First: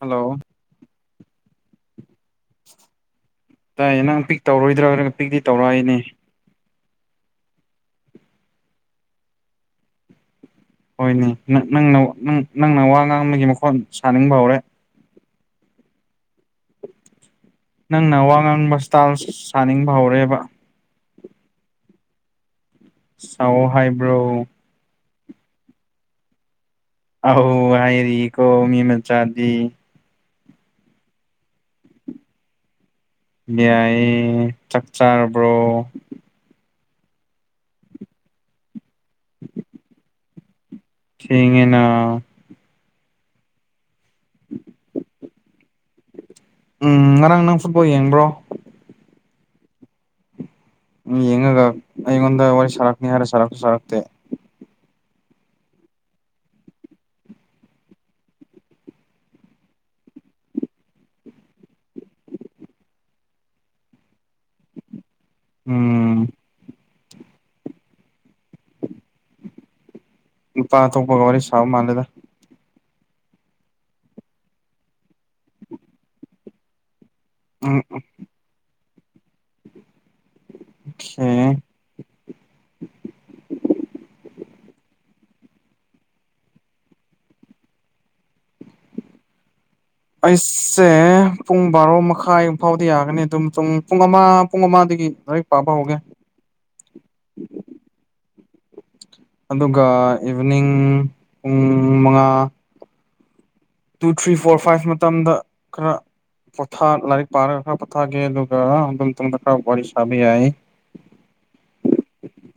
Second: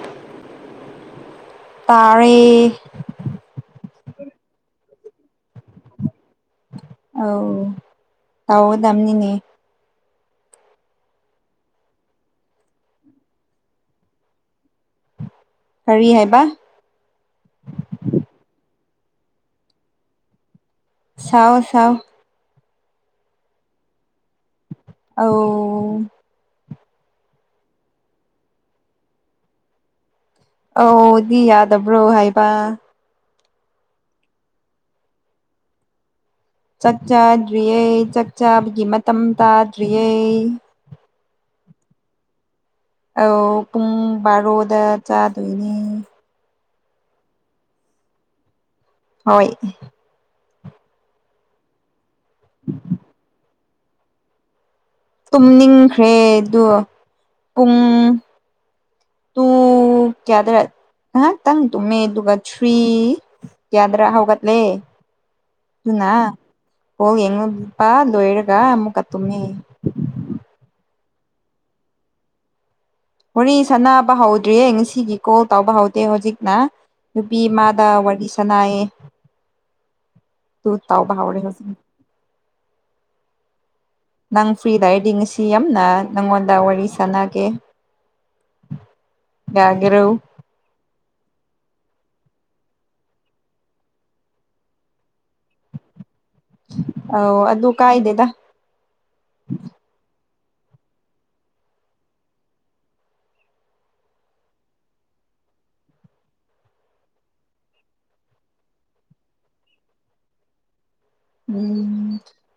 hello ꯇꯔꯦ ꯇꯥꯏꯌꯦ ꯅꯪ ꯄꯤꯛ ꯇꯧꯔꯣꯏꯗ꯭ꯔꯥꯒ ꯄꯤꯛꯇꯤ ꯇꯧꯔꯛꯏꯅꯦ ꯑꯧ ꯇꯧꯒꯗꯝꯅꯤꯅꯦ ꯍꯣꯏꯅꯦ ꯅꯪꯅ ꯅꯪꯅ ꯋꯥ ꯉꯥꯡꯕꯒꯤ ꯃꯈꯣꯟ ꯁꯥꯅꯤꯡꯕ ꯍꯧꯔꯦ ꯀꯔꯤ ꯍꯥꯏꯕ ꯅꯪꯅ ꯋꯥ ꯉꯥꯡꯕꯁꯄꯤꯇꯥꯜ ꯁꯥꯅꯤꯡꯕ ꯍꯧꯔꯦꯕ ꯁꯥꯎ ꯁꯥꯎ ꯁꯥꯎ ꯍꯥꯏꯕ꯭ꯔꯣ ꯑꯧ ꯑꯧ ꯍꯥꯏꯔꯤꯀꯣ ꯃꯤ ꯃꯆꯥꯗꯤ ꯑꯧꯗꯤ ꯌꯥꯗꯕ꯭ꯔꯣ ꯍꯥꯏꯕ ꯌꯥꯏꯌꯦ ꯆꯥꯛ ꯆꯥꯔꯕ꯭ꯔꯣ ꯆꯥꯛ ꯆꯥꯗ꯭ꯔꯤꯌꯦ ꯆꯥꯛ ꯆꯥꯕꯒꯤ ꯃꯇꯝ ꯇꯥꯗ꯭ꯔꯤꯌꯦ ꯁꯤꯉ‌ꯦꯅꯥ ꯑꯧ ꯄꯨꯡ ꯕꯥꯔꯣꯗ ꯆꯥꯗꯣꯏꯅꯤ ꯎꯝ ꯉꯔꯥꯡ ꯅꯪ ꯐꯨꯠꯕꯣꯜ ꯌꯦꯡꯕ꯭ꯔꯣ ꯍꯣꯏ ꯎ ꯌꯦꯡꯉꯒ ꯑꯩꯉꯣꯟꯗ ꯋꯥꯔꯤ ꯁꯥꯔꯛꯅꯤ ꯍꯥꯏꯔꯦ ꯁꯥꯔꯛꯁꯨ ꯁꯥꯔꯛꯇꯦ ꯇꯨꯝꯅꯤꯡꯈ꯭ꯔꯦ ꯑꯗꯨ ꯄꯨꯡ ꯇꯨ ꯀꯌꯥꯗꯔ ꯉꯍꯥꯛꯇꯪ ꯇꯨꯝꯃꯦ ꯑꯗꯨꯒ ꯊ꯭ꯔꯤ ꯌꯥꯗ꯭ꯔꯥ ꯍꯧꯒꯠꯂꯦ ꯎꯅꯥ ꯎꯝ ꯕꯣꯜ ꯌꯦꯡꯄꯥ ꯂꯣꯏꯔꯒ ꯑꯃꯨ ꯀ ꯇꯃꯤ ꯅꯨꯄꯥ ꯑꯇꯣꯞꯄꯒ ꯋꯥꯔꯤ ꯁꯥꯕ ꯃꯥꯜꯂꯦꯗ ꯋꯥꯔꯤ ꯁꯥꯟꯅꯕ ꯍꯧꯗ꯭ꯔꯤꯌꯦ ꯉꯁꯤꯒꯤ ꯀꯣꯜ ꯇꯧꯕ ꯍꯧꯗꯦ ꯍꯧꯖꯤꯛꯅ ꯎꯝ ꯅꯨꯄꯤꯃꯗ ꯋꯥꯔꯤ ꯁꯅꯥꯏꯌꯦ ꯑꯗꯨ ꯇꯥꯎꯕ ꯍꯧꯎꯔꯦ ꯑꯣꯀꯦ ꯍꯧꯖꯤꯛ ꯅꯪ ꯐ꯭ꯔꯤ ꯂꯩꯔꯗꯤ ꯉꯁꯤ ꯌꯥꯝꯅ ꯅꯪꯉꯣꯟꯗ ꯋꯥꯔꯤ ꯁꯥꯟꯅꯒꯦ ꯌꯥꯒꯦꯔꯎ ꯑꯩꯁꯦ ꯄꯨꯡ ꯕꯥꯔꯣ ꯃꯈꯥꯏꯨꯛ ꯐꯥꯎꯗꯤ ꯌꯥꯒꯅꯤ ꯑꯗꯨꯝ ꯄꯨꯡ ꯄꯨꯡ ꯑꯃ ꯄꯨꯡ ꯑꯃꯗꯒꯤ ꯂ ꯄꯥꯕ ꯍꯧꯒꯦ ꯑ ꯑꯗꯨ ꯀꯥꯏꯗꯦꯗ ꯑꯗꯨꯒ ꯏꯚꯅꯤꯡ ꯄꯨꯡ ꯃꯉꯥ ꯇꯨ ꯊ꯭ꯔꯤ ꯐꯣꯔ ꯐꯥꯏꯚ ꯃꯇꯝꯗ ꯈꯔ ꯄꯣꯊ ꯂꯥꯏꯔꯤꯛ ꯄꯥꯔꯒ ꯈꯔ ꯄꯣꯊꯥꯒꯦ ꯑꯗꯨꯒ ꯑꯗꯨꯝ ꯇꯨꯡꯗ ꯈꯔ ꯋꯥꯔꯤ ꯁꯥꯕ ꯌꯥꯏ [inaudible] ꯎꯝ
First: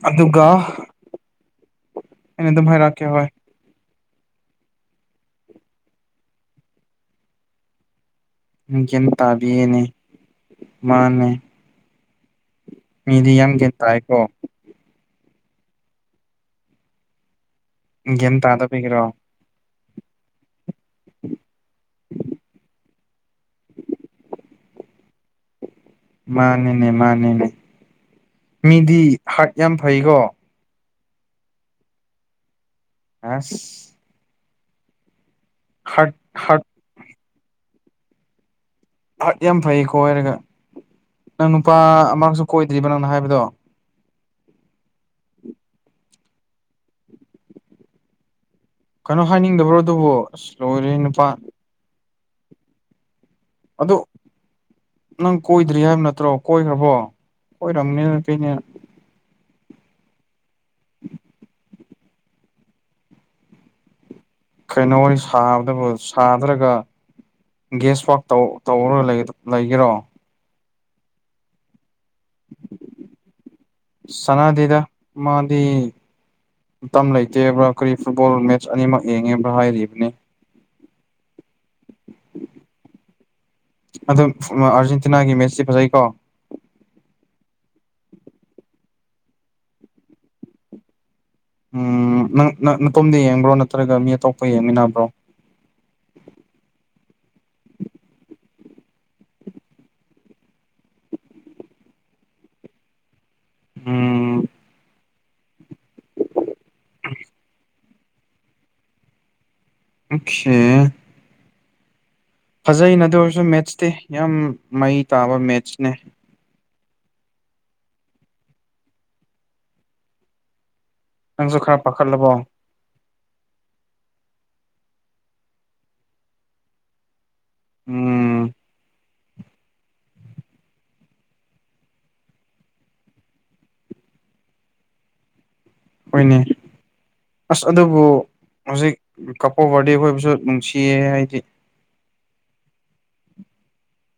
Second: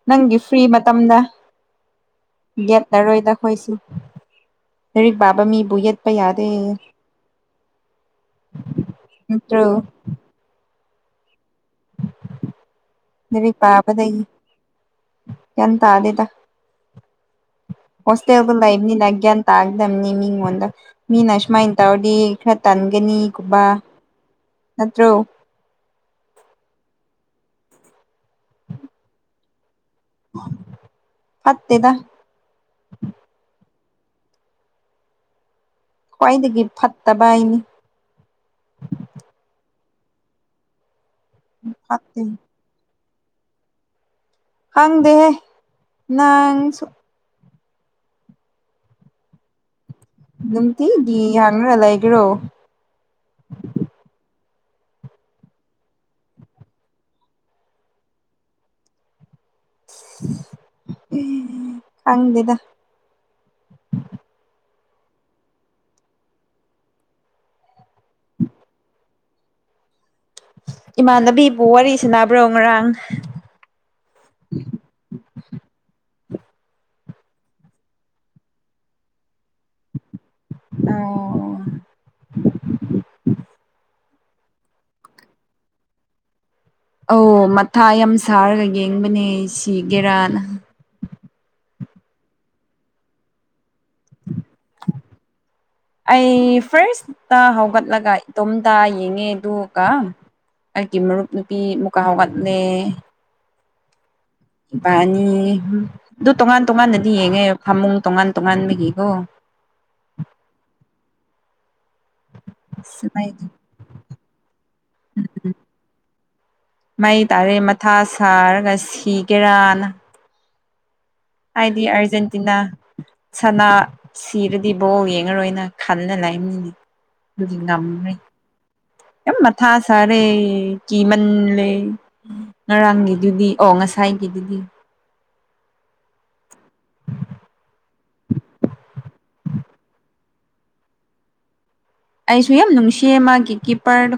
ꯅꯪꯒꯤ ꯑꯗꯨꯒ ꯐ꯭ꯔꯤ ꯃꯇꯝꯗ ꯑꯩꯅ ꯑꯗꯨꯝ ꯍꯥꯏꯔꯛꯀꯦ ꯍꯣꯏ ꯌꯦꯠꯂꯔꯣꯏꯗ ꯍꯣꯏꯁꯤ ꯂꯔꯤꯛ ꯄꯥꯕ ꯃꯤꯕꯨ ꯌꯦꯠꯄ ꯌꯥꯗꯦ ꯒꯤꯌꯥꯜ ꯅꯠꯇ꯭ꯔꯣ ꯇꯥꯕꯤꯌꯦꯅꯦ ꯃꯥꯅꯦ ꯃꯤꯗꯤ ꯂꯥꯏꯔꯤꯛ ꯌꯥꯝ ꯒ꯭ꯌꯥꯟ ꯄꯥꯕꯗꯒꯤ ꯇꯥꯏꯀꯣ ꯒꯤꯌꯥꯜ ꯇꯥꯗꯦꯗ ꯒ꯭ꯌꯥꯟ ꯍꯣꯁꯇꯦꯜꯗ ꯇꯥꯗꯕꯒꯤꯔꯣ ꯂꯩꯕꯅꯤꯅ ꯒꯌꯥꯟ ꯇꯥꯛꯗꯝꯕꯅꯤ ꯃꯤꯉꯣꯟꯗ ꯃꯤꯅ ꯑꯁꯨꯃꯥꯏꯅ ꯇꯧꯔꯗꯤ ꯈꯔ ꯇꯟꯒꯅꯤꯒꯨꯝꯕ ꯅꯠꯇ꯭ꯔꯣ ꯃꯥꯅꯤꯅꯦ ꯃꯥꯅꯤꯅꯦ ꯃꯤꯗꯤ ꯍꯥꯔꯠ ꯌꯥꯝ ꯐꯩꯀꯣ ꯐꯠꯇꯦꯗ ꯍꯥ ꯍꯥꯔꯠ ꯍꯥꯔꯠ ꯈ꯭ꯋꯥꯏꯗꯒꯤ ꯐꯠꯇꯕ ꯑꯩꯅꯤ ꯑꯠ ꯌꯥꯝ ꯐꯩꯀꯣ ꯀꯣꯏꯔꯒ ꯅꯪ ꯅꯨꯄꯥ ꯐꯠꯇꯦ ꯑꯃꯛꯁꯨ ꯀꯣꯏꯗ꯭ꯔꯤꯕ ꯅꯪꯅ ꯍꯥꯏꯕꯗꯣ ꯈꯪꯗꯦꯍꯦ ꯅꯪꯁꯨ ꯀꯩꯅꯣ ꯍꯥꯏꯅꯤꯡꯗꯕ꯭ꯔꯣ ꯑꯗꯨꯕꯨ ꯑꯁ ꯂꯣꯏꯔꯦ ꯅꯨꯡꯇꯤꯒꯤ ꯅꯨꯄꯥ ꯍꯪꯉ ꯂꯩꯒꯦꯔꯣ ꯑꯗꯣ ꯅꯪ ꯀꯣꯏꯗ꯭ꯔꯤ ꯍꯥꯏꯕ ꯅꯠꯇ꯭ꯔꯣ ꯀꯣꯏꯈ꯭ꯔꯕꯣ ꯀꯣꯏꯔꯝꯅꯤꯅ ꯅꯨꯄꯤꯅꯤꯅ ꯍꯪꯗꯗ ꯀꯩꯅꯣ ꯁꯥꯕꯗꯕꯨ ꯁꯥꯗ꯭ꯔꯒ ꯒꯦꯁ ꯋꯥꯛ ꯇꯧꯔ ꯂꯩꯒꯦꯔꯣ ꯏꯃꯥꯟꯅꯕꯤꯕꯨ ꯋꯥꯔꯤ ꯁꯟꯅꯕ꯭ꯔꯣ ꯉꯔꯥꯡ ꯁꯅꯥꯗꯦꯗ ꯃꯥꯗꯤ ꯃꯇꯝ ꯂꯩꯇꯦꯕ꯭ꯔꯥ ꯀꯔꯤ ꯐꯨꯠꯕꯣꯜ ꯃꯦꯠꯆ ꯑꯅꯤꯃꯛ ꯌꯦꯡꯉꯦꯕ꯭ꯔꯥ ꯍꯥꯏꯔꯤꯕꯅꯤ ꯑ ꯑꯗꯨꯝ ꯑꯥꯔꯖꯦꯟꯇꯤꯅꯥꯒꯤ ꯃꯦꯠꯁꯁꯤ ꯐꯖꯩꯀꯣ ꯑꯧ ꯃꯊꯥ ꯌꯥꯝ ꯁꯥꯔꯒ ꯌꯦꯡꯕꯅꯦ ꯁꯤ ꯒꯦꯔꯥꯅ ꯎꯝ ꯅꯪ ꯅꯇꯣꯝꯗ ꯌꯦꯡꯕ꯭ꯔꯣ ꯅꯠꯇ꯭ꯔꯒ ꯃꯤ ꯑꯇꯣꯞꯄ ꯌꯦꯡꯃꯤꯟꯅꯕ꯭ꯔꯣ ꯑꯩ ꯐꯥꯔꯁꯇ ꯍꯧꯒꯠꯂꯒ ꯏꯇꯣꯝꯇ ꯌꯦꯡꯉꯦ ꯑꯗꯨꯒꯒ ꯑꯩꯒꯤ ꯃꯔꯨꯞ ꯅꯨꯄꯤ ꯃꯨꯛꯀꯥ ꯋꯥꯠꯅꯦ ꯎꯝ ꯏꯄꯥ ꯑꯅꯤ ꯑꯗꯨ ꯇꯣꯉꯥꯟ ꯇꯣꯉꯥꯟꯅꯗꯤ ꯌꯦꯡꯉꯦ ꯐꯃꯨꯡ ꯇꯣꯉꯥꯟ ꯇꯣꯉꯥꯟꯕꯒꯤꯀꯣ [unintelligible] ꯁꯦ ꯐꯖꯩꯅꯗ ꯑꯗꯨ ꯑꯣꯏꯔꯁꯨ ꯁꯃꯥꯏꯗ ꯃꯦꯠꯁꯇꯤ ꯌꯥꯝ ꯃꯩ ꯇꯥꯕ ꯃꯦꯠꯁꯅꯦ ꯃꯩ ꯇꯥꯔꯦ ꯃꯊꯥ ꯁꯥꯔꯒ ꯁꯤꯒꯦꯔꯥꯅ ꯅꯪꯁꯨ ꯈꯔ ꯑꯩꯗꯤ ꯄꯥꯈꯠꯂꯕꯣ ꯑꯔꯖꯦꯟꯇꯤꯅꯥ ꯁꯅꯥ ꯁꯤꯔꯗꯤ ꯕꯣꯜ ꯌꯦꯡꯉꯔꯣꯏꯅ ꯈꯟꯜ ꯂꯩꯝꯃꯤꯅꯤ ꯗꯤ ꯉꯝ꯭ꯔꯦ ꯎꯝ ꯌꯥꯝ ꯃꯊꯥ ꯁꯥꯔꯦ ꯀꯤꯃꯜꯂꯦ ꯉꯔꯥꯡꯒꯤꯗꯨꯗꯤ ꯑꯣ ꯉꯁꯥꯏꯒꯤꯗꯨꯗꯤ ꯍꯣꯏꯅꯦ ꯑꯁ ꯑꯗꯨꯕꯨ ꯍꯧꯖꯤꯛ ꯀꯄꯣ ꯕꯥꯔꯗꯦ ꯈꯣꯏꯕꯨꯁꯨ ꯅꯨꯡꯁꯤꯌꯦ ꯍꯥꯏꯗꯤ ꯑꯩꯁꯨ ꯌꯥꯝ ꯅꯨꯡꯁꯤꯌꯦ ꯃꯥꯒꯤ ꯀꯤꯞꯄꯔꯗꯣ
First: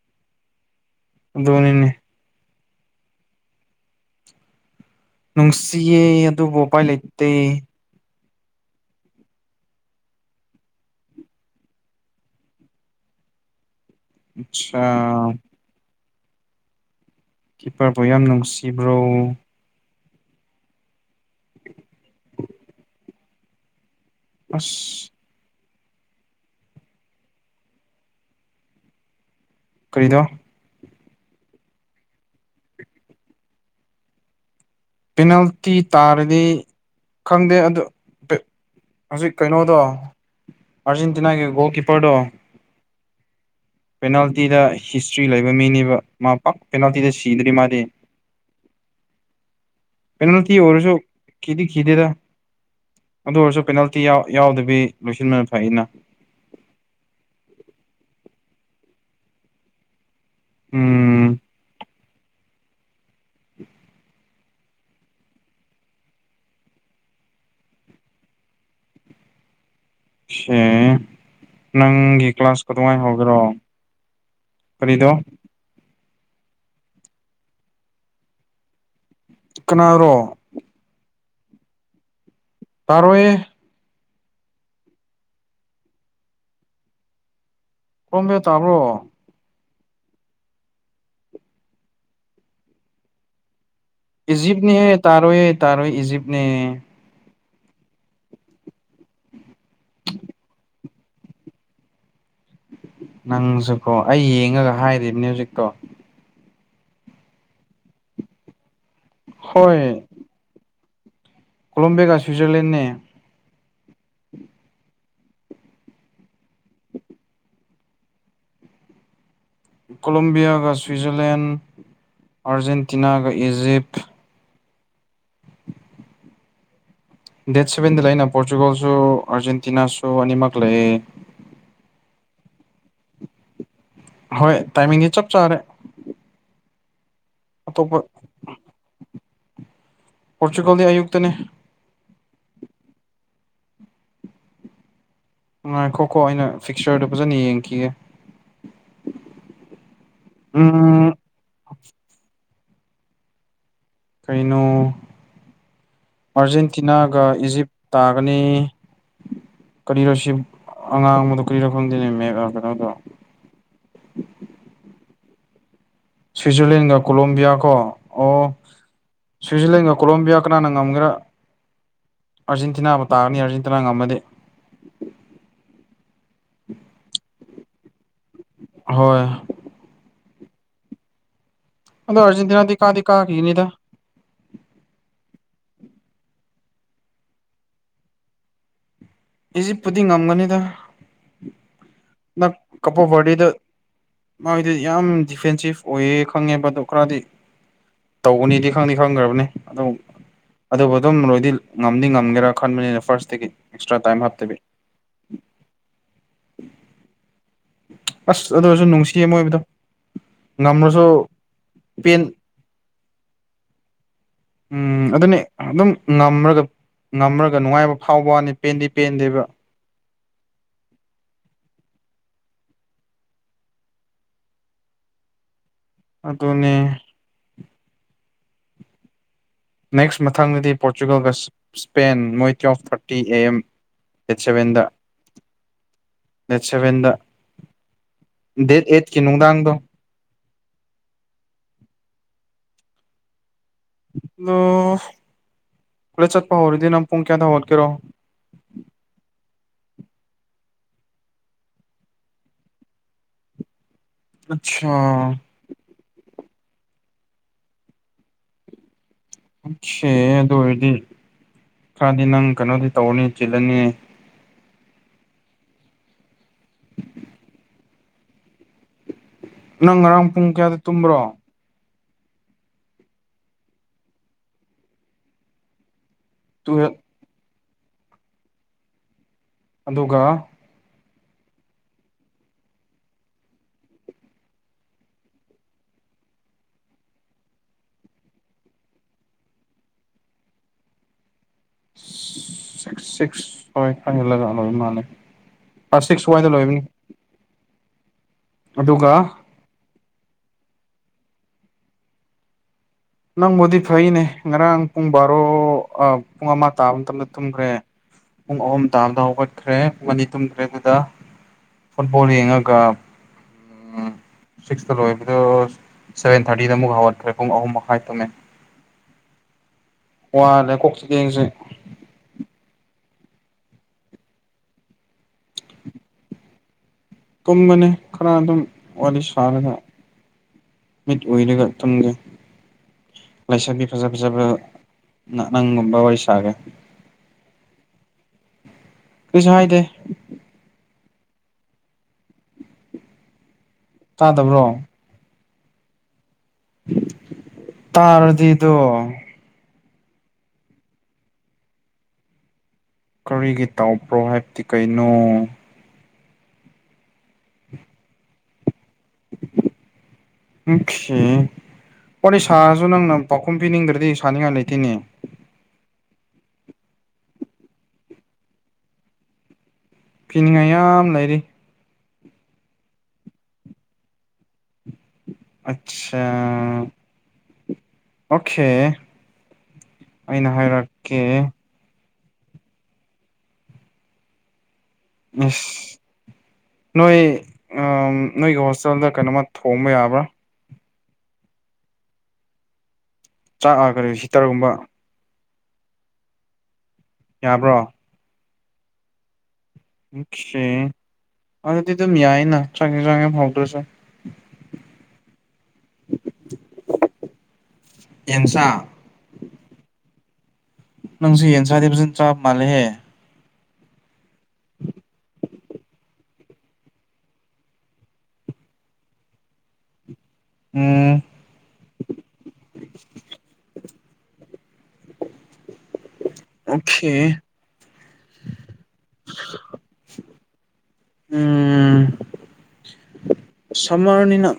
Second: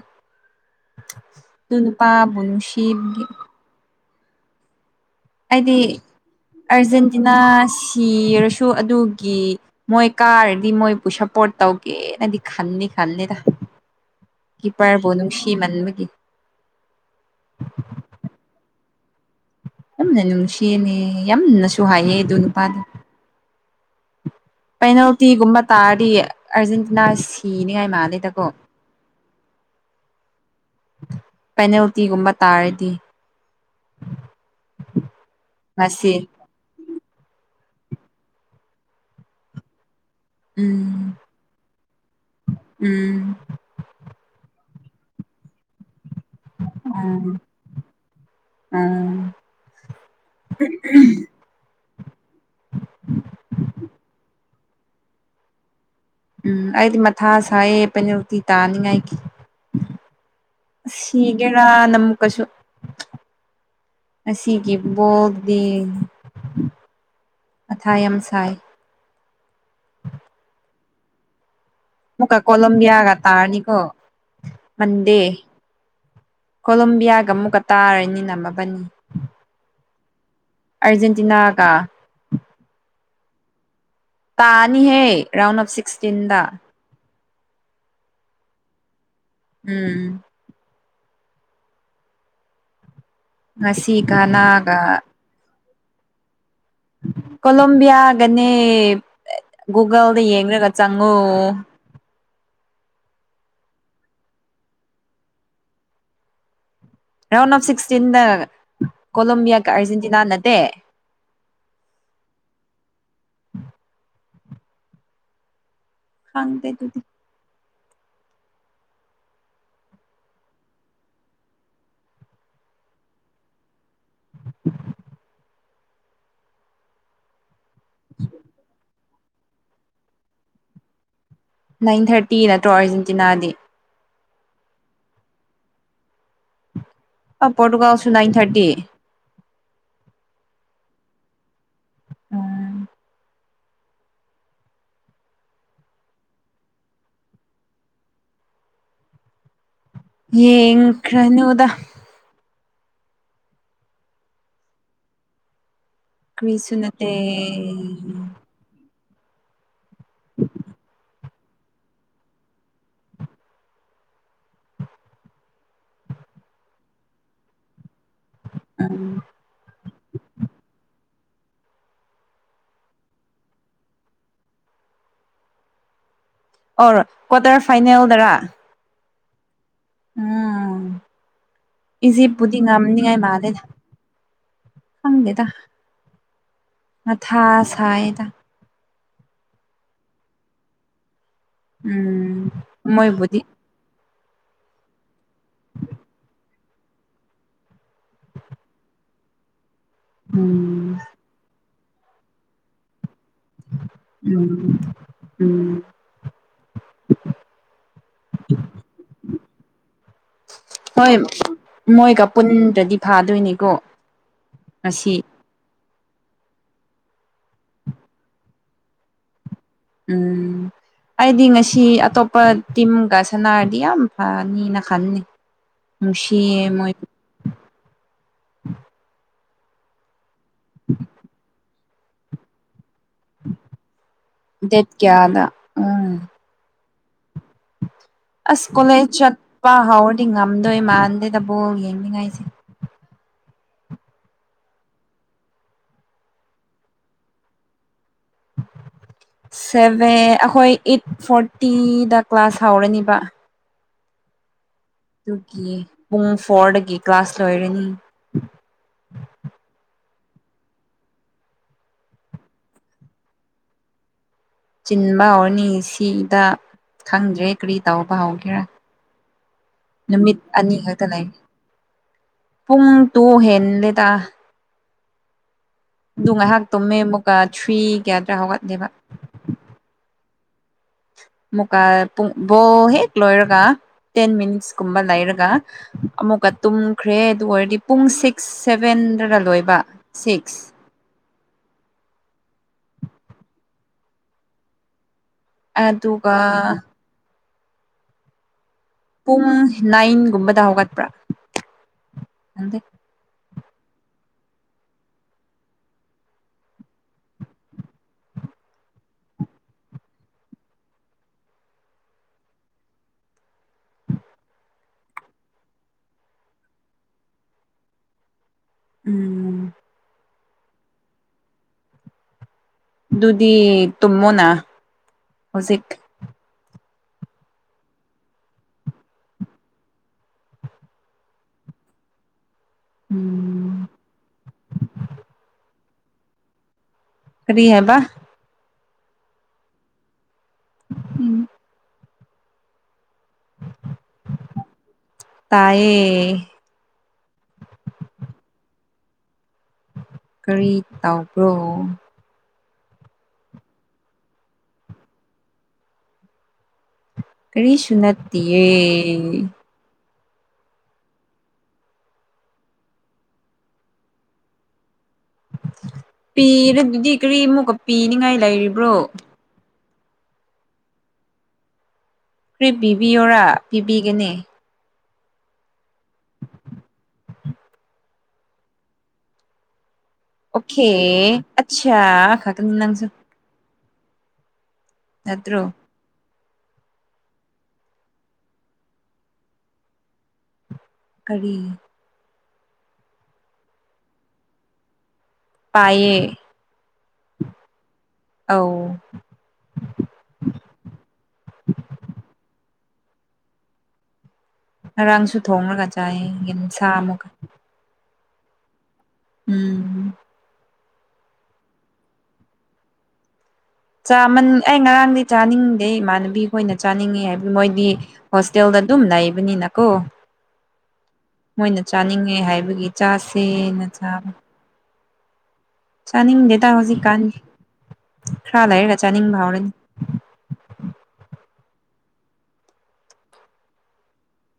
ꯑꯗꯨꯅꯤꯅꯦ ꯇꯨꯅꯨꯄꯥꯕꯨꯅꯨꯡꯁꯤꯕ ꯍꯥꯏꯗꯤ ꯅꯨꯡꯁꯤꯌꯦ ꯑꯗꯨꯕꯨ ꯎꯄꯥꯏ ꯂꯩꯇꯦ ꯑꯔꯖꯦꯟꯇꯤꯅꯥ ꯁꯤꯔꯁꯨ ꯑꯗꯨꯒꯤ ꯃꯣꯏ ꯀꯥꯔꯗꯤ ꯃꯣꯏꯕꯨ ꯁꯄꯣꯔꯠ ꯇꯧꯒꯦꯅꯗꯤ ꯈꯅꯤ ꯈꯅꯤꯗ ꯑꯠꯁꯥ ꯀꯤꯞꯄꯔꯕꯣ ꯅꯨꯡꯁꯤꯃꯟꯕꯒꯤ ꯀꯤꯞꯄꯔꯕꯨ ꯌꯥꯝ ꯅꯨꯡꯁꯤꯕ꯭ꯔꯣ ꯌꯥꯝꯅ ꯅꯨꯡꯁꯤꯌꯦꯅꯦ ꯌꯥꯝꯅꯁꯨ ꯍꯥꯏꯑꯦ ꯑꯗꯨ ꯅꯨꯄꯥꯗꯣ ꯑꯁ ꯄꯦꯅꯥꯜꯇꯤꯒꯨꯝꯕ ꯇꯥꯔꯗꯤ ꯑꯔꯖꯦꯟꯇꯤꯅꯥ ꯁꯤꯅꯤꯉꯥꯏ ꯃꯥꯂꯦꯗꯀꯣ ꯀꯔꯤꯗꯣ ꯄꯦꯅꯥꯜꯇꯤꯒꯨꯝꯕ ꯇꯥꯔꯗꯤ ꯄꯤꯅꯥꯜꯇꯤ ꯉꯁꯤ ꯇꯥꯔꯗꯤ ꯈꯪꯗꯦ ꯑꯗꯨ ꯍꯧꯖꯤꯛ ꯀꯩꯅꯣꯗꯣ ꯎꯝ ꯑꯔꯖꯦꯟꯇꯤꯅꯥꯒꯤ ꯒꯣꯜ ꯀꯤꯄꯔꯗꯣ ꯎꯝ ꯄꯦꯅꯥꯜꯇꯤꯗ ꯍꯤꯁꯇ꯭ꯔꯤ ꯂꯩꯕ ꯃꯤꯅꯦꯕ ꯃꯥ ꯄꯥꯛ ꯄꯦꯅꯥꯜꯇꯤꯗ ꯎꯝ ꯁꯤꯗꯔꯤ ꯃꯥꯗꯤ ꯎꯝ ꯄꯦꯅꯥꯜꯇꯤ ꯑꯣꯏꯔꯁꯨ ꯀꯤꯗꯤ ꯀꯈꯤꯗꯦꯗ ꯑꯗꯨ ꯑꯣꯏꯔꯁꯨ ꯄꯦꯅꯥꯜꯇꯤ ꯌꯥꯎꯗꯕꯤ ꯂꯣꯏꯁꯤꯟꯕꯅ ꯐꯩ ꯅ ꯎꯝ ꯑꯩꯗꯤ ꯃꯊꯥ ꯁꯥꯏꯌꯦ ꯄꯦꯅꯜꯇꯤ ꯇ ꯇꯥꯅꯤꯡꯉꯥꯏꯒꯤ ꯑꯁ ꯎꯝ ꯁꯤꯒꯦꯔ ꯅꯝ ꯀꯁꯨ [inaudible] ꯑꯁꯤꯒꯤ ꯕꯣꯛꯗꯤ ꯃꯊꯥ ꯌꯥꯝ ꯁꯥꯏ ꯢꯁꯦ ꯑꯃꯨꯛꯀ ꯀꯣꯂꯕꯤꯌꯥꯒ ꯍꯧꯒꯦꯔꯣ ꯇꯥꯔꯅꯤꯀꯣ ꯀꯔꯤꯗꯣ ꯃꯟꯗꯦ ꯀꯣꯂꯣꯝꯕꯤꯌꯥꯒ ꯑꯃꯨꯛꯀ ꯇꯥꯔꯅꯤ ꯅꯝꯃꯕꯅꯤ ꯀꯅꯥꯔꯣ ꯑꯔꯖꯦꯟꯇꯤꯅꯥꯒ ꯇꯔꯣꯢꯋꯦ ꯇꯥꯅꯤꯍꯦ ꯔꯥꯎꯟ ꯑꯣꯐ ꯁꯤꯛꯁꯇꯤꯟꯗ ꯄꯣꯝꯕ ꯇꯥꯕ꯭ꯔꯣ ꯎꯝ ꯉꯁꯤꯒ ꯏꯖꯤꯞꯅꯦꯍꯦ ꯇꯥꯔꯣꯏꯌꯦ ꯇꯥꯔꯣꯏꯌꯦ ꯏꯖꯤꯞꯅꯦ ꯀꯣꯂꯣꯝꯕꯤꯌꯥꯒꯅꯦ ꯒꯨꯒꯜꯗ ꯌꯦꯡꯈ꯭ꯔꯒ ꯆꯪꯉꯣ ꯅꯪꯁꯨꯀꯣ ꯑꯩ ꯌꯦꯡꯉꯒ ꯍꯥꯏꯔꯤꯕꯅꯦ ꯍꯧꯖꯤꯛꯇꯣ ꯔꯥꯎꯟ ꯑꯣꯐ ꯁꯤꯛꯁꯇꯤꯟꯗ ꯀꯣꯂꯣꯝꯕꯤꯌꯥꯒ ꯍꯣꯏ ꯑꯥꯔꯖꯦꯟꯇꯤꯅꯥ ꯅꯠꯇꯦ ꯀꯣꯂꯝꯕꯤꯒ ꯁ꯭ꯤꯠꯖꯔꯂꯦꯟꯅꯦ ꯈꯪꯗꯦ ꯑꯗꯨꯗꯤ ꯀꯣꯂꯣꯝꯕꯤꯌꯥꯒ ꯁ꯭ꯋꯤꯖꯔꯂꯦꯟ ꯑꯥꯔꯖꯦꯟꯇꯤꯅꯥꯒ ꯏꯖꯤꯞ [unintelligible] ꯗꯦꯠ ꯁꯚꯦꯟꯗ ꯂꯩ ꯑꯩꯅ ꯄꯣꯔꯆꯨꯒꯜꯁꯨ ꯑꯥꯔꯖꯦꯟꯇꯤꯅꯥꯁꯨ ꯑꯅꯤꯃꯛ ꯂꯩꯌꯦ ꯅꯥꯏꯟ ꯊꯥꯔꯇꯤ ꯅꯠꯇ꯭ꯔꯣ ꯑꯥꯔꯖꯦꯟꯇꯤꯅꯥꯗꯤ ꯍꯣꯏ ꯇꯥꯏꯃꯤꯡꯗꯤ ꯆꯞ ꯆꯥꯔꯦ ꯑ ꯄꯣꯔꯇꯨꯒꯜꯁꯨ ꯅꯥꯏꯟ ꯊꯥꯔꯇꯤ ꯄꯣꯔꯆꯨꯒꯜꯗ ꯑꯌꯨꯛꯇꯅꯦ ꯎꯝ ꯉꯥꯏꯈꯣꯀꯣ ꯑꯩꯅ ꯐꯤꯛꯆꯔꯗꯣ ꯐꯖꯅ ꯌꯦꯡꯈꯤꯒꯦ ꯌꯦꯡ ꯎꯝ ꯈ꯭ꯔꯅꯨ ꯗ ꯀꯩꯅꯣ ꯀꯔꯤꯁꯨ ꯅꯠꯇꯦ ꯑꯥꯔꯖꯦꯟꯇꯤꯅꯥꯒ ꯏꯖꯤꯞ ꯇꯥꯒꯅꯤ ꯀꯔꯤꯔꯣꯁꯤ ꯑꯉꯥꯡꯕꯗꯣ ꯀꯔꯤꯔꯣꯐꯝꯗꯅꯦ ꯀꯩꯅꯣꯗꯣ ꯁ꯭ꯋꯤꯖꯔꯂꯦꯟꯒ ꯀꯣꯂꯣꯕꯤꯌꯥ ꯀꯣ ꯑꯣ ꯎꯝ ꯁ꯭ꯋꯤꯖꯔꯂꯦꯟꯒ ꯀꯣꯂꯣꯝꯕꯤꯌꯥ ꯀꯅꯥꯅ ꯉꯝꯒꯔꯥ ꯑꯥꯖꯦꯟꯇꯤꯅꯥ ꯑꯃ ꯇꯥꯒꯅꯤ ꯑꯔꯖꯦꯟꯇꯤꯅꯥ ꯉꯝꯃꯗꯤ ꯑꯣꯔ ꯀ꯭ꯋꯥꯇꯔ ꯐꯥꯏꯅꯦꯜꯗꯔꯥ ꯍꯣꯏ ꯎꯝ ꯑꯗꯣ ꯏꯆꯦꯄꯨꯗꯤ ꯑꯥꯔꯖꯦꯟꯇꯤꯅꯥꯗꯤ ꯀꯥꯗꯤ ꯉꯝꯅꯤꯉꯥꯏ ꯃꯥꯜꯂꯦꯗ ꯀꯥꯈꯤꯒꯅꯤꯗ ꯈꯪꯗꯦꯗ ꯃꯊꯥ ꯁꯥꯏꯗ ꯏꯁꯤꯦꯄꯗꯤ ꯉꯝꯒꯅꯤꯗ ꯅ ꯎꯝ ꯀꯄꯣ ꯃꯣꯏꯕꯨꯗꯤ ꯐꯗꯤꯗ ꯃꯥꯣꯏꯗꯤ ꯌꯥꯝ ꯗꯤꯐꯦꯟꯁꯤꯞ ꯑꯣꯏꯌꯦ ꯈꯪꯉꯦꯕ ꯑꯗꯣ ꯈꯔꯗꯤ ꯇꯧꯕꯅꯤꯗꯤ ꯈꯪꯅꯤ ꯈꯪꯈ꯭ꯔꯕꯅꯤ ꯑꯗꯨꯝ ꯎꯝ ꯑꯗꯨꯕꯨ ꯑꯗꯨꯝ ꯂꯣꯏꯗꯤ ꯉꯝꯗꯤ ꯉꯝꯒꯦꯔꯥ ꯈꯟꯕꯅꯤꯅ ꯐꯥꯔꯁ ꯎꯝ ꯎꯝ ꯑꯁ ꯑꯗꯨ ꯑꯣꯏꯁꯨ ꯅꯨꯡꯁꯤ ꯑꯃ ꯑꯣꯏꯕꯗꯣ ꯍꯣꯏ ꯃꯣꯏꯒ ꯄꯨꯟꯗ꯭ꯔꯗꯤ ꯐꯥꯗꯣꯏꯅꯤꯀꯣ ꯎꯝ ꯉꯁꯤ ꯑꯗꯨꯅꯦ ꯑꯗꯨꯝ ꯉꯝꯃꯒ ꯉꯝꯃꯒ ꯅꯨꯡꯉꯥꯏꯕ ꯐꯥꯎꯕ ꯋꯥꯅꯤ ꯄꯦꯟꯗꯤ ꯄꯦꯟꯗꯦꯕ ꯎꯝ ꯑꯩꯗꯤ ꯉꯁꯤ ꯑꯇꯣꯞꯄ ꯇꯤꯝꯒ ꯁꯥꯟꯅꯔꯗꯤ ꯌꯥꯝ ꯐꯅꯤꯅ ꯈꯟꯅꯤ ꯅꯨꯡꯁꯤ ꯑꯗꯨꯅꯤ ꯃꯣꯏ ꯅꯦꯛꯁ ꯃꯊꯥꯡꯗꯗꯤ ꯄꯣꯔꯇꯨꯒꯜꯒ ꯁ꯭ꯄꯦꯟ ꯃꯣꯏ ꯇ꯭ ꯑꯣꯐ ꯤ ꯑꯦꯝꯋꯗ ꯗꯦꯠ ꯀꯌꯥꯗ ꯎꯝ [inaudible] ꯑꯁ ꯀꯣꯂꯦꯖ ꯆꯠꯄ ꯍꯧꯥꯎꯔꯗꯤ ꯉꯝꯗꯣꯏ ꯃꯥꯟꯗꯦꯗ ꯕꯣꯜ ꯌꯦꯡꯅꯤꯡꯉꯥꯏꯁꯦ ꯑꯣ ꯀꯣꯂꯦꯖ ꯆꯠꯄ ꯍꯧꯔꯗꯤ ꯅꯪ ꯄꯨꯡ ꯀꯌꯥꯗ ꯍꯧꯒꯠꯀꯦꯔꯣ ꯁꯚꯦꯟ ꯑꯩꯈꯣꯏ ꯑꯩꯠ ꯐꯣꯔꯇꯤꯗ ꯀ꯭ꯂꯥꯁ ꯍꯧꯥꯎꯔꯅꯤꯕ ꯑꯆꯥꯥ ꯄꯨꯡ ꯐꯣꯔꯗꯒꯤ ꯀ꯭ꯂꯥꯁ ꯂꯣꯏꯔꯅꯤ ꯑꯣꯁꯦ ꯑꯗꯨ ꯑꯣꯏꯔꯗꯤ ꯈꯔꯗꯤ ꯅꯪ ꯀꯩꯅꯣꯗꯤ ꯇꯧꯔꯅꯤ ꯆꯤꯜꯂꯅꯤ ꯆꯤꯟꯕ ꯍꯧꯔꯅꯤ ꯁꯤꯗ ꯈꯪꯗ꯭ꯔꯦ ꯀꯔꯤ ꯇꯧꯕ ꯍꯧꯒꯦꯔꯥ ꯅꯪ ꯉꯔꯥꯡ ꯅꯨꯃꯤꯠ ꯄꯨꯡ ꯑꯅꯤ ꯀꯌꯥꯗ ꯈꯛꯇ ꯂꯩ ꯇꯨꯝꯕ꯭ꯔꯣ ꯄꯨꯡ ꯇꯣ ꯍꯦꯟꯂꯦꯗ ꯑꯗꯨ ꯉꯥꯏꯍꯥꯛ ꯇꯣꯝꯃꯦ ꯇꯨꯌꯦꯜꯞ ꯑꯃꯨꯛꯀ ꯊ꯭ꯔꯤ ꯀꯌꯥꯗ꯭ꯔꯥ ꯍꯧꯒꯠꯂꯦꯕ ꯑꯗꯨꯒ ꯃꯨꯀꯥ ꯄꯨꯡ ꯕꯣ ꯍꯦꯛ ꯂꯣꯏꯔꯒ ꯇꯦꯟ ꯃꯤꯅꯤꯠꯁꯀꯨꯝꯕ ꯂꯩꯔꯒ ꯑꯃꯨꯛꯀ ꯇꯨꯝꯈ꯭ꯔꯦ ꯑꯗꯨ ꯑꯣꯏꯔꯗꯤ ꯄꯨꯡ ꯁꯤꯛꯁ ꯁꯦꯚꯦꯟꯗꯔ ꯂꯣꯏꯕ ꯁꯤꯛꯁ ꯁꯤ ꯁꯤꯁ [inaudible] ꯄ ꯁꯤꯛꯁ ꯑꯗꯨꯒ ꯋꯥꯏꯗ ꯂꯣꯏꯕꯅꯤ ꯑꯗꯨꯒ ꯄꯨꯡ ꯅꯥꯏꯟꯒꯨꯝꯕꯗ ꯍꯧꯒꯠꯄ꯭ꯔꯥ ꯅꯪꯕꯨꯗꯤ ꯐꯩꯅꯦ ꯉꯔꯥꯡ ꯄꯨꯡ ꯕꯥꯔꯣ ꯄꯨꯡ ꯑꯃ ꯇꯥꯕ ꯃꯇꯝꯗ ꯇꯨꯝꯈ꯭ꯔꯦ ꯄꯨꯡ ꯑꯍꯨꯝ ꯇꯥꯕꯗ ꯍꯧꯒꯠꯈ꯭ꯔꯦ ꯄꯨꯡ ꯑꯅꯤ ꯇꯨꯝꯗ꯭ꯔꯦ ꯑꯗꯨꯗ ꯐꯨꯠꯕꯣꯜ ꯌꯦꯡꯉꯒ ꯎꯝ ꯁꯤꯛꯁꯇ ꯂꯣꯏꯕꯗꯣ ꯁꯚꯦꯟ ꯊꯥꯔꯇꯤꯗ ꯑꯃꯨꯛ ꯍꯧꯒꯠꯈ꯭ꯔꯦ ꯄꯨꯡ ꯑꯍꯨꯝ ꯃꯈꯥꯏ ꯇꯝꯃꯦ ꯎꯝ ꯋꯥꯔꯦ꯫ꯀꯣꯛꯁꯤ ꯀꯦꯡꯁꯤ ꯑꯗꯨꯗꯤ ꯇꯨꯝꯃꯣꯅ ꯍꯧꯖꯤꯛ ꯇꯨꯝꯕꯅꯤ ꯈꯔ ꯑꯗꯨꯝ ꯋꯥꯔꯤ ꯁꯥꯔꯒ ꯃꯤꯠ ꯎꯏꯔꯒ ꯇꯨꯝꯒꯦ ꯎꯝ ꯂꯥꯩꯁꯥꯕꯤ ꯐꯖꯥ ꯐꯤꯖꯥ ꯅꯪꯒꯨꯝꯕ ꯋꯥꯔꯤ ꯁꯥꯒꯦ ꯀꯔꯤ ꯍꯥꯏꯕ ꯀꯩꯁꯨ ꯍꯥꯏꯗꯦ ꯎꯝ ꯇꯥꯗꯕ꯭ꯔꯣ ꯇꯌꯦ ꯇꯥꯔꯗꯤꯗꯣ ꯀꯔꯤ ꯇꯕ꯭ꯔꯣ ꯀꯔꯤꯒꯤ ꯇꯥꯎꯕ꯭ꯔꯣ ꯍꯥꯏꯕꯗꯤ ꯀꯩꯅꯣ ꯀꯔꯤꯁꯨ ꯅꯠꯇꯦꯌꯦ ꯑꯣꯀꯦ ꯋꯥꯔꯤꯅꯦ ꯁꯥꯔꯁꯨ ꯅꯪꯅ ꯄꯥꯎꯈꯨꯝ ꯄꯤꯅꯤꯡꯗ꯭ꯔꯗꯤ ꯁꯥꯅꯤꯡꯉꯥꯏ ꯂꯩꯇꯦꯅꯦ ꯄꯤꯔ ꯑꯗꯨꯗꯤ ꯀꯔꯤꯃꯨꯛꯀ ꯄꯤꯅꯤꯡꯉꯥꯏ ꯂꯩꯔꯤꯕ꯭ꯔꯣ ꯄꯤꯅꯤꯡꯉꯥꯏ ꯌꯥꯝ ꯂꯩꯔꯤ ꯀ꯭ꯔꯤꯞ ꯄꯤꯕꯤꯌꯣꯔꯥ ꯄꯤꯕꯤꯒꯅꯤ ꯑ ꯑꯣꯀꯦ ꯑꯩꯅ ꯑꯣꯀꯦ ꯍꯥꯏꯔꯛꯀꯦ ꯑꯆꯥ ꯀꯁꯨ ꯅꯠꯇ꯭ꯔꯣ ꯑꯁ ꯅꯣꯏ ꯅꯣꯏꯒꯤ ꯍꯣꯁꯇꯦꯜꯗ ꯀꯩꯅꯣꯃ ꯊꯣꯡꯕ ꯌꯥꯕ꯭ꯔꯥ ꯀꯔꯤ ꯆꯥꯛꯒꯗꯤ ꯍꯤꯇꯔꯒꯨꯝꯕ ꯄꯌꯦ ꯌꯥꯕ꯭ꯔꯣ ꯑꯧ ꯑꯣꯀꯦ ꯑꯗꯨꯗꯤ ꯑꯗꯨꯝ ꯌꯥꯏꯅ ꯆꯥꯡꯌꯦ ꯆꯥꯡꯉ ꯍꯧꯗ꯭ꯔꯁꯦ ꯉꯔꯥꯡꯁꯨ ꯊꯣꯡꯉꯒ ꯆꯥꯏ ꯌꯦ ꯁꯥ ꯑꯃꯨꯛꯀ ꯑꯦꯦꯝꯁꯥ ꯎꯝ ꯅꯪꯁꯨ ꯌꯦꯟꯁꯥꯗꯕꯁꯤꯅ ꯆꯞ ꯃꯥꯜꯦꯍꯦ ꯆꯥꯃꯟ ꯑꯩ ꯉꯔꯥꯡꯗꯤ ꯆꯥꯅꯤꯡꯗꯦ ꯏꯃꯥꯟꯅꯕꯤꯈꯣꯏꯅ ꯆꯥꯅꯤꯡꯏꯤ ꯍꯥꯏꯕꯗꯤ ꯃꯣꯏꯗꯤ ꯍꯣꯁꯇꯦꯜꯗ ꯗꯨ ꯂꯩꯕꯅꯤ ꯅ ꯀꯣ ꯎꯝ ꯃꯣꯏꯅ ꯆꯥꯅꯤꯡꯉꯦ ꯍꯥꯏꯕꯒꯤ ꯆꯥꯁꯦꯅ ꯆꯥꯕ ꯆꯥꯅꯤꯡꯗꯦꯗ ꯍꯧꯖꯤꯛꯀꯥꯟ ꯑꯣꯀꯦ ꯈꯔ ꯂꯩꯔ ꯆꯥꯅꯤꯡꯕ ꯍꯧꯥꯎꯔꯅꯤ ꯎꯝ ꯁꯝꯃꯔꯅꯤꯅ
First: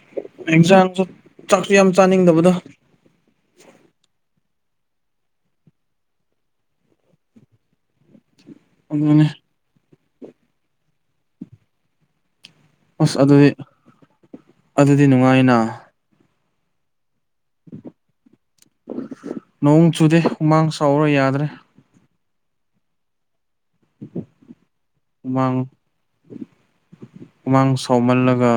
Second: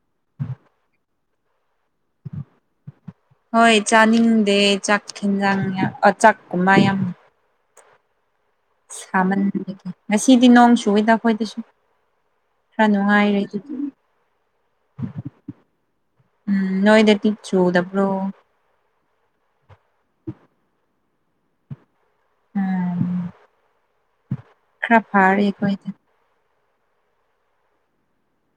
ꯑꯦꯛꯖꯥꯥꯡꯁꯨ ꯆꯥꯛꯁꯨ ꯌꯥꯝ ꯆꯥꯅꯤꯡꯗꯕꯗꯣ ꯍꯣꯏ ꯆꯥꯅꯤꯡꯗꯦ ꯆꯥꯛ ꯌꯦꯟ ꯖꯥꯡ ꯑ ꯆꯥꯛꯀꯨꯝꯕ ꯌꯥꯝ ꯑꯗꯨꯅꯦ ꯁꯥꯃꯟꯒꯦ ꯉꯁꯤꯗꯤ ꯅꯣꯡ ꯁꯨꯏꯗ ꯑꯩꯈꯣꯏꯗꯁꯨ ꯈꯔ ꯑꯁ ꯅꯨꯡꯉꯥꯏꯔꯦ ꯑꯗꯨꯗꯤ ꯑꯗꯨꯗꯤ ꯅꯨꯡꯉꯥꯏꯅ ꯎꯝ ꯅꯣꯏꯗꯗꯤꯤꯛ ꯆꯨꯗꯕ꯭ꯔꯣ ꯅꯣꯡ ꯆꯨꯗꯦ ꯍꯨꯃꯥꯡ ꯆꯥꯎꯔ ꯌꯥꯗ꯭ꯔꯦ ꯎꯝ ꯈꯔ ꯐꯥꯔ ꯌꯦꯣꯏꯦ ꯈꯨꯃꯥꯡ ꯁꯥꯎꯃꯜꯂꯒ